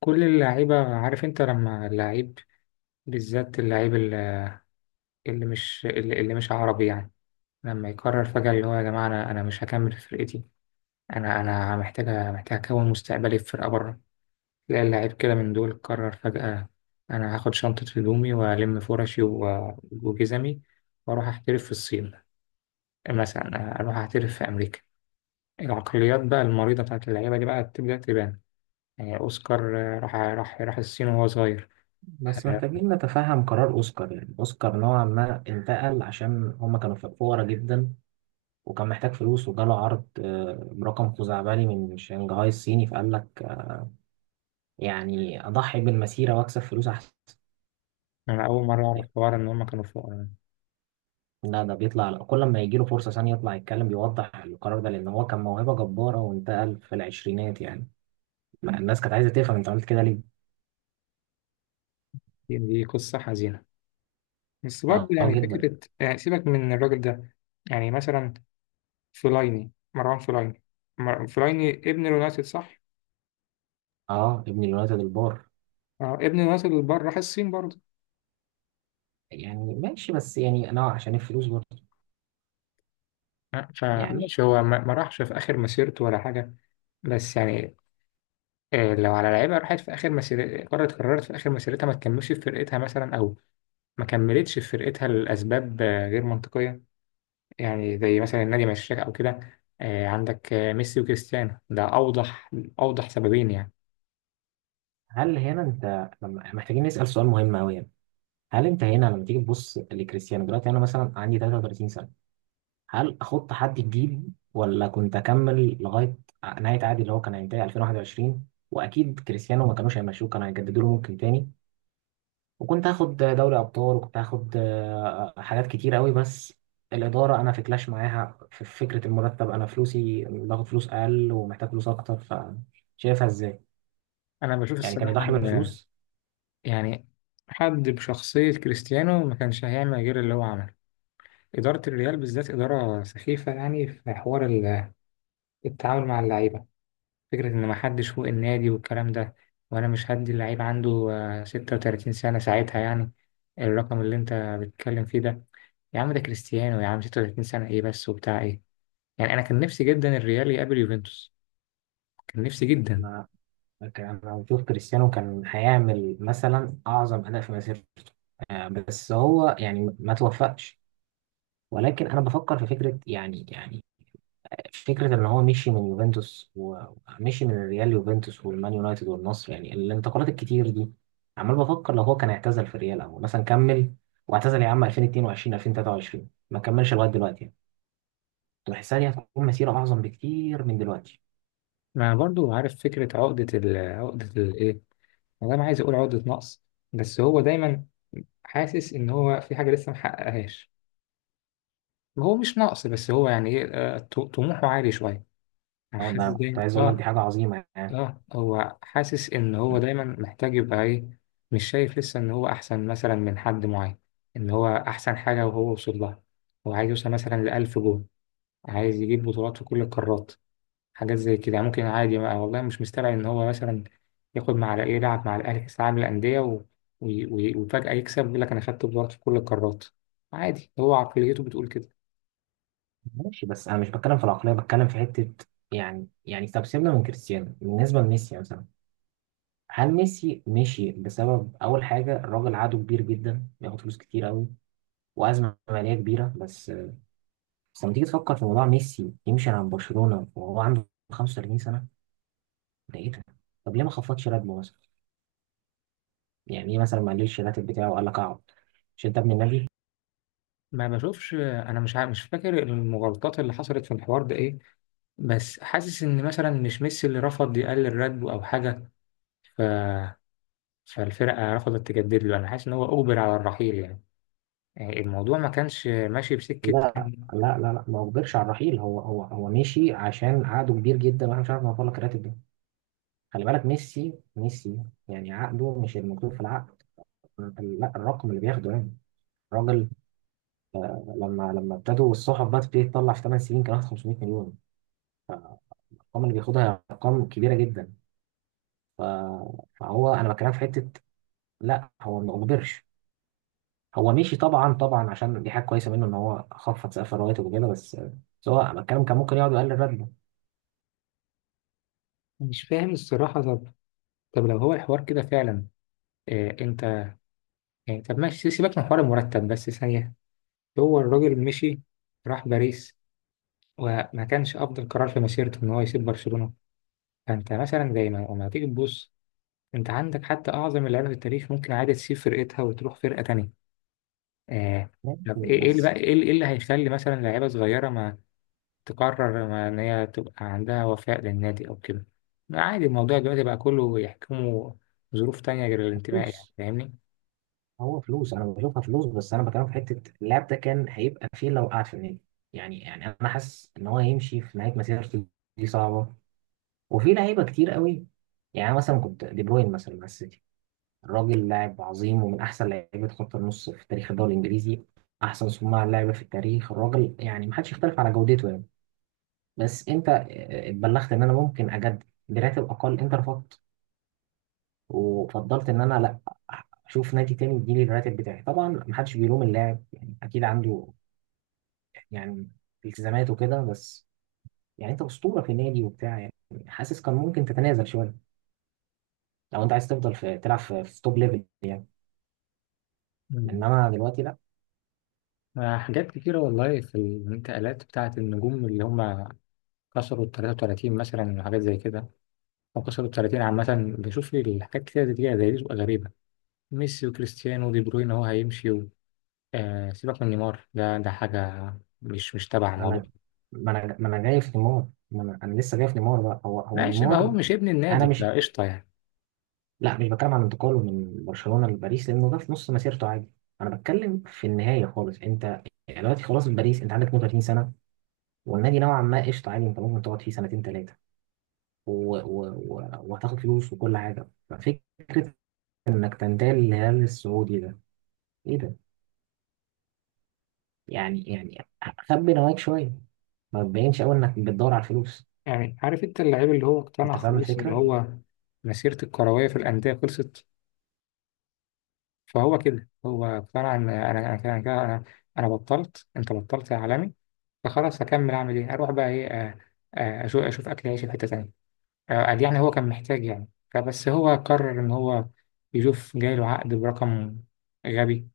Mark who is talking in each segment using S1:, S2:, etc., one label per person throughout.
S1: كل اللعيبة، عارف انت لما اللعيب بالذات، اللعيب اللي مش اللي مش عربي يعني، لما يقرر فجأة اللي هو يا جماعة انا مش هكمل في فرقتي، انا محتاج اكون مستقبلي في فرقة بره. تلاقي اللعيب كده من دول قرر فجأة انا هاخد شنطة هدومي والم فرشي وجزمي، واروح احترف في الصين مثلا، اروح احترف في امريكا. العقليات بقى المريضة بتاعت اللعيبة دي بقى بتبدأ تبان. يعني اوسكار راح الصين وهو صغير.
S2: بس محتاجين نتفهم قرار أوسكار. يعني أوسكار نوعا ما انتقل عشان هما كانوا فقراء جدا، وكان محتاج فلوس، وجاله عرض برقم خزعبلي من شنغهاي الصيني، فقال لك يعني أضحي بالمسيرة وأكسب فلوس أحسن.
S1: أنا أول مرة أعرف حوار إن هما كانوا فقراء.
S2: لا، ده بيطلع كل ما يجي له فرصة ثانية يطلع يتكلم بيوضح القرار ده، لأن هو كان موهبة جبارة وانتقل في العشرينات يعني، ما الناس كانت عايزة تفهم أنت عملت كده ليه؟
S1: دي قصة حزينة، بس برضه
S2: أه آه،
S1: يعني
S2: جدا.
S1: فكرة. يعني سيبك من الراجل ده. يعني مثلا فلايني، مروان فلايني، فلايني ابن اليونايتد صح؟
S2: أه، ابن اليونايتد البار.
S1: اه ابن اليونايتد اللي بره راح الصين برضه.
S2: يعني ماشي، بس يعني أنا عشان الفلوس برضه يعني.
S1: فماشي، هو ما راحش في آخر مسيرته ولا حاجة. بس يعني لو على لعيبة راحت في آخر مسيرتها، قررت في آخر مسيرتها ما تكملش في فرقتها مثلا، أو ما كملتش في فرقتها لأسباب غير منطقية، يعني زي مثلا النادي مشاك أو كده. عندك ميسي وكريستيانو، ده أوضح أوضح سببين يعني.
S2: هل هنا انت، لما احنا محتاجين نسأل سؤال مهم قوي يعني، هل انت هنا لما تيجي تبص لكريستيانو دلوقتي، انا مثلا عندي 33 سنة، هل احط حد جديد ولا كنت اكمل لغاية نهاية عقدي اللي هو كان هينتهي 2021؟ واكيد كريستيانو ما كانوش هيمشوه، كانوا هيجددوا له ممكن تاني، وكنت هاخد دوري ابطال، وكنت هاخد حاجات كتير قوي. بس الإدارة أنا في كلاش معاها في فكرة المرتب، أنا فلوسي باخد فلوس أقل ومحتاج فلوس أكتر. فشايفها إزاي؟
S1: أنا بشوف
S2: يعني كان
S1: الصراحة
S2: يضحي
S1: إن،
S2: بالفلوس.
S1: يعني، حد بشخصية كريستيانو ما كانش هيعمل غير اللي هو عمله. إدارة الريال بالذات إدارة سخيفة يعني، في حوار التعامل مع اللعيبة، فكرة إن محدش فوق النادي والكلام ده. وأنا مش هدي اللعيب عنده 36 سنة ساعتها يعني، الرقم اللي أنت بتتكلم فيه ده. يا عم ده كريستيانو، يا عم 36 سنة إيه بس وبتاع إيه؟ يعني انا كان نفسي جدا الريال يقابل يوفنتوس، كان نفسي جدا.
S2: كان المفروض كريستيانو كان هيعمل مثلا اعظم اداء في مسيرته، بس هو يعني ما توفقش. ولكن انا بفكر في فكره يعني، فكره ان هو مشي من يوفنتوس ومشي من الريال، يوفنتوس والمان يونايتد والنصر، يعني الانتقالات الكتير دي. عمال بفكر لو هو كان اعتزل في الريال، او مثلا كمل واعتزل يا عم 2022 2023، ما كملش لغايه دلوقتي يعني. كنت بحسها دي هتكون مسيره اعظم بكتير من دلوقتي.
S1: ما انا برضو عارف فكره عقده، عقده الايه، انا ما عايز اقول عقده نقص، بس هو دايما حاسس ان هو في حاجه لسه ما حققهاش. هو مش نقص، بس هو يعني ايه، طموحه عالي شويه. يعني
S2: أو
S1: حاسس
S2: أنا كنت
S1: دايما
S2: عايز اقول لك دي
S1: اه.
S2: حاجه عظيمه يعني.
S1: اه، هو حاسس ان هو دايما محتاج يبقى ايه، مش شايف لسه ان هو احسن مثلا من حد معين، ان هو احسن حاجه وهو وصل لها. هو عايز يوصل مثلا لألف جول، عايز يجيب بطولات في كل القارات، حاجات زي كده يعني. ممكن عادي بقى والله، مش مستبعد إن هو مثلا ياخد مع الأهلي، يلعب مع الأهلي كأس العالم للأندية وفجأة يكسب، يقول لك أنا خدت بطولات في كل القارات. عادي، هو عقليته بتقول كده.
S2: ماشي، بس انا مش بتكلم في العقليه، بتكلم في حته. يعني طب سيبنا من كريستيانو، بالنسبه لميسي مثلا، هل ميسي مشي بسبب اول حاجه؟ الراجل عقده كبير جدا، بياخد فلوس كتير قوي، وازمه ماليه كبيره. بس لما تيجي تفكر في موضوع ميسي يمشي عن برشلونه وهو عنده 35 سنه، ده ايه ده؟ طب ليه ما خفضش راتبه مثلا؟ يعني ايه مثلا ما قللش الراتب بتاعه، وقال لك اقعد، مش انت ابن النبي؟
S1: ما بشوفش، أنا مش عارف، مش فاكر المغالطات اللي حصلت في الحوار ده إيه، بس حاسس إن مثلا مش ميسي اللي رفض يقلل راتبه أو حاجة. ف... فالفرقة رفضت تجدد له. أنا حاسس إن هو أجبر على الرحيل يعني، يعني الموضوع ما كانش ماشي بسكة.
S2: لا لا لا لا، ما اجبرش على الرحيل. هو مشي عشان عقده كبير جدا، واحنا مش عارف نوفر لك الراتب ده. خلي بالك، ميسي يعني عقده، مش المكتوب في العقد. لا، الرقم اللي بياخده يعني، الراجل لما ابتدوا الصحف بقى تبتدي تطلع، في 8 سنين كان واخد 500 مليون. الارقام اللي بياخدها هي ارقام كبيره جدا. ف- فهو انا بتكلم في حته، لا هو ما اجبرش. هو مشي طبعا طبعا، عشان دي حاجه كويسه منه ان هو خفض سقف الرواتب وكده، بس هو، أنا بتكلم كان ممكن يقعد يقلل راتبه.
S1: مش فاهم الصراحة. طب لو هو الحوار كده فعلا، انت، يعني طب ماشي سيبك من حوار المرتب بس ثانية، هو الراجل مشي، راح باريس، وما كانش أفضل قرار في مسيرته إن هو يسيب برشلونة. فأنت مثلا زي ما لما تيجي تبص، أنت عندك حتى أعظم اللعيبة في التاريخ ممكن عادي تسيب فرقتها وتروح فرقة تانية. آه.
S2: ماشي،
S1: طب إيه، إيه اللي
S2: بس.
S1: بقى إيه اللي إيه اللي هيخلي مثلا لعيبة صغيرة ما تقرر، ما إن هي تبقى عندها وفاء للنادي أو كده؟ عادي الموضوع دلوقتي بقى كله يحكمه ظروف تانية غير الانتماء، يعني
S2: فلوس.
S1: فاهمني؟
S2: هو فلوس، انا بشوفها فلوس، بس انا بكلمك في حته، اللاعب ده كان هيبقى فين لو قعد في النادي؟ يعني انا حاسس ان هو هيمشي في نهايه مسيرته، دي صعبه، وفي لعيبه كتير قوي. يعني أنا مثلا كنت دي بروين مثلا مع السيتي، الراجل لاعب عظيم، ومن احسن لعيبه خط النص في تاريخ الدوري الانجليزي، احسن صناع لعبه في التاريخ، الراجل يعني ما حدش يختلف على جودته يعني. بس انت اتبلغت ان انا ممكن اجدد براتب اقل، انت رفضت وفضلت ان انا لا، اشوف نادي تاني يديني الراتب بتاعي. طبعا محدش بيلوم اللاعب، يعني اكيد عنده يعني التزامات وكده، بس يعني انت اسطوره في نادي وبتاع يعني، حاسس كان ممكن تتنازل شويه، لو انت عايز تفضل في تلعب في توب ليفل يعني، انما دلوقتي لا.
S1: حاجات كتيرة والله في الانتقالات بتاعة النجوم اللي هم كسروا ال 33 مثلا وحاجات زي كده، أو كسروا ال 30 عامة. بشوف الحاجات كتيرة زي دي، بتبقى غريبة. ميسي وكريستيانو ودي بروين هو هيمشي آه، سيبك من نيمار، ده ده حاجة مش تبع الموضوع.
S2: انا ما انا ما انا جاي في نيمار، ما انا, أنا لسه جاي في نيمار بقى، هو
S1: ماشي، ما هو
S2: نيمار.
S1: مش ابن
S2: انا
S1: النادي، لا
S2: مش،
S1: قشطة يعني.
S2: لا مش بتكلم عن انتقاله من برشلونه لباريس، لانه ده في نص مسيرته عادي، انا بتكلم في النهايه خالص. انت يعني دلوقتي خلاص في باريس، انت عندك 32، والنادي نوعا ما قشطه عادي، انت ممكن تقعد فيه سنتين ثلاثه، وهتاخد فلوس وكل حاجه. ففكره انك تنتقل للهلال السعودي ده، ايه ده؟ يعني خبي نواياك شويه، ما تبينش قوي انك بتدور على الفلوس.
S1: يعني عارف أنت اللعيب اللي هو اقتنع
S2: انت فاهم
S1: خلاص، اللي
S2: الفكره؟
S1: هو مسيرة الكروية في الأندية خلصت، فهو كده. هو فعلا انا، أنا بطلت، انت بطلت يا عالمي، فخلاص هكمل اعمل ايه، اروح بقى ايه، اشوف اكل عيش في حته تانيه. قال يعني هو كان محتاج يعني، فبس هو قرر ان هو يشوف جاي له عقد برقم غبي،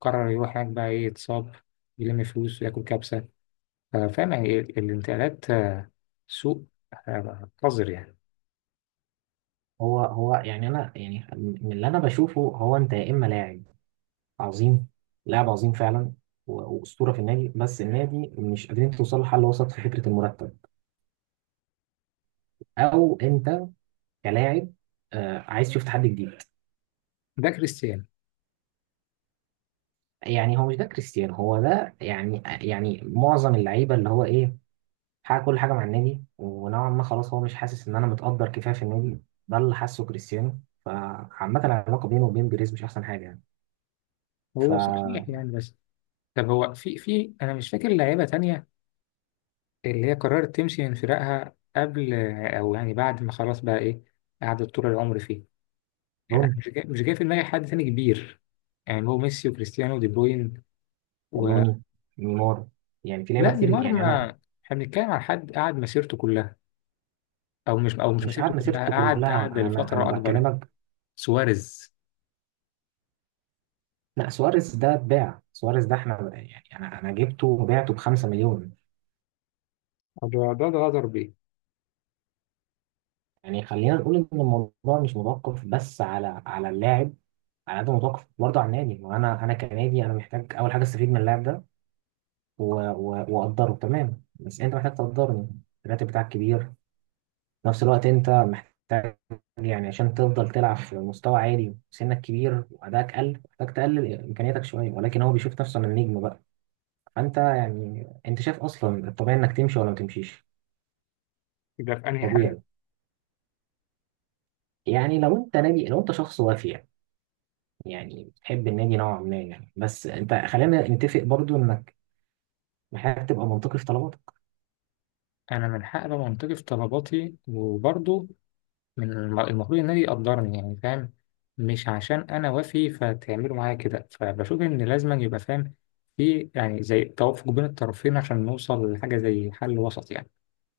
S1: قرر يروح هناك بقى، ايه يتصاب، يلم فلوس وياكل كبسه. فاهم يعني إيه؟ الانتقالات سوء، قذر يعني.
S2: هو يعني انا، يعني من اللي انا بشوفه، هو انت يا اما لاعب عظيم، لاعب عظيم فعلا واسطوره في النادي، بس النادي مش قادرين توصلوا لحل وسط في فكره المرتب، او انت كلاعب عايز تشوف تحدي جديد.
S1: ده كريستيانو.
S2: يعني هو مش ده كريستيانو هو ده، يعني معظم اللعيبه اللي هو ايه، حقق كل حاجه مع النادي، ونوعا ما خلاص هو مش حاسس ان انا متقدر كفايه في النادي، ده اللي حاسه كريستيانو، فعامه العلاقه بينه وبين بيريز مش احسن حاجه يعني.
S1: هو صحيح
S2: فروني.
S1: يعني، بس طب هو في انا مش فاكر لعيبه تانية اللي هي قررت تمشي من فراقها قبل، او يعني بعد ما خلاص بقى ايه، قعدت طول العمر فيه. يعني أنا
S2: روني،
S1: مش جاي، في دماغي حد تاني كبير، يعني هو ميسي وكريستيانو ودي بروين و...
S2: روني، نيمار، يعني في لعيبه
S1: لا
S2: كتير
S1: نيمار،
S2: يعني. انا،
S1: ما احنا بنتكلم عن حد قعد مسيرته كلها، او مش، او مش
S2: مش
S1: مسيرته
S2: قاعد
S1: كلها،
S2: مسيرته
S1: قعد
S2: كلها،
S1: قعد
S2: انا
S1: لفترة اكبر.
S2: بكلمك.
S1: سواريز،
S2: لا سواريز ده اتباع، سواريز ده احنا يعني انا جبته وبعته ب 5 مليون.
S1: ده غدر بيه.
S2: يعني خلينا نقول ان الموضوع مش متوقف بس على اللاعب، على قد ما متوقف برضه على النادي، وانا كنادي، انا محتاج اول حاجه استفيد من اللاعب ده واقدره تمام، بس انت محتاج تقدرني، الراتب بتاعك كبير. في نفس الوقت انت محتاج، يعني عشان تفضل تلعب في مستوى عالي، سنك كبير وادائك قل، محتاج تقلل امكانياتك شويه، ولكن هو بيشوف نفسه من النجم بقى. فانت يعني، انت شايف اصلا الطبيعي انك تمشي ولا ما تمشيش؟
S1: يبقى في انهي حالة؟
S2: طبيعي، يعني لو انت نادي، لو انت شخص وافي، يعني بتحب النادي نوعا ما يعني، بس انت خلينا نتفق برضو انك محتاج تبقى منطقي في طلباتك.
S1: انا من حق ابقى منطقي في طلباتي، وبرضه من المفروض النادي يقدرني، يعني فاهم، مش عشان انا وافي فتعملوا معايا كده. فبشوف ان لازم يبقى فاهم في، يعني، زي توافق بين الطرفين عشان نوصل لحاجه زي حل وسط يعني.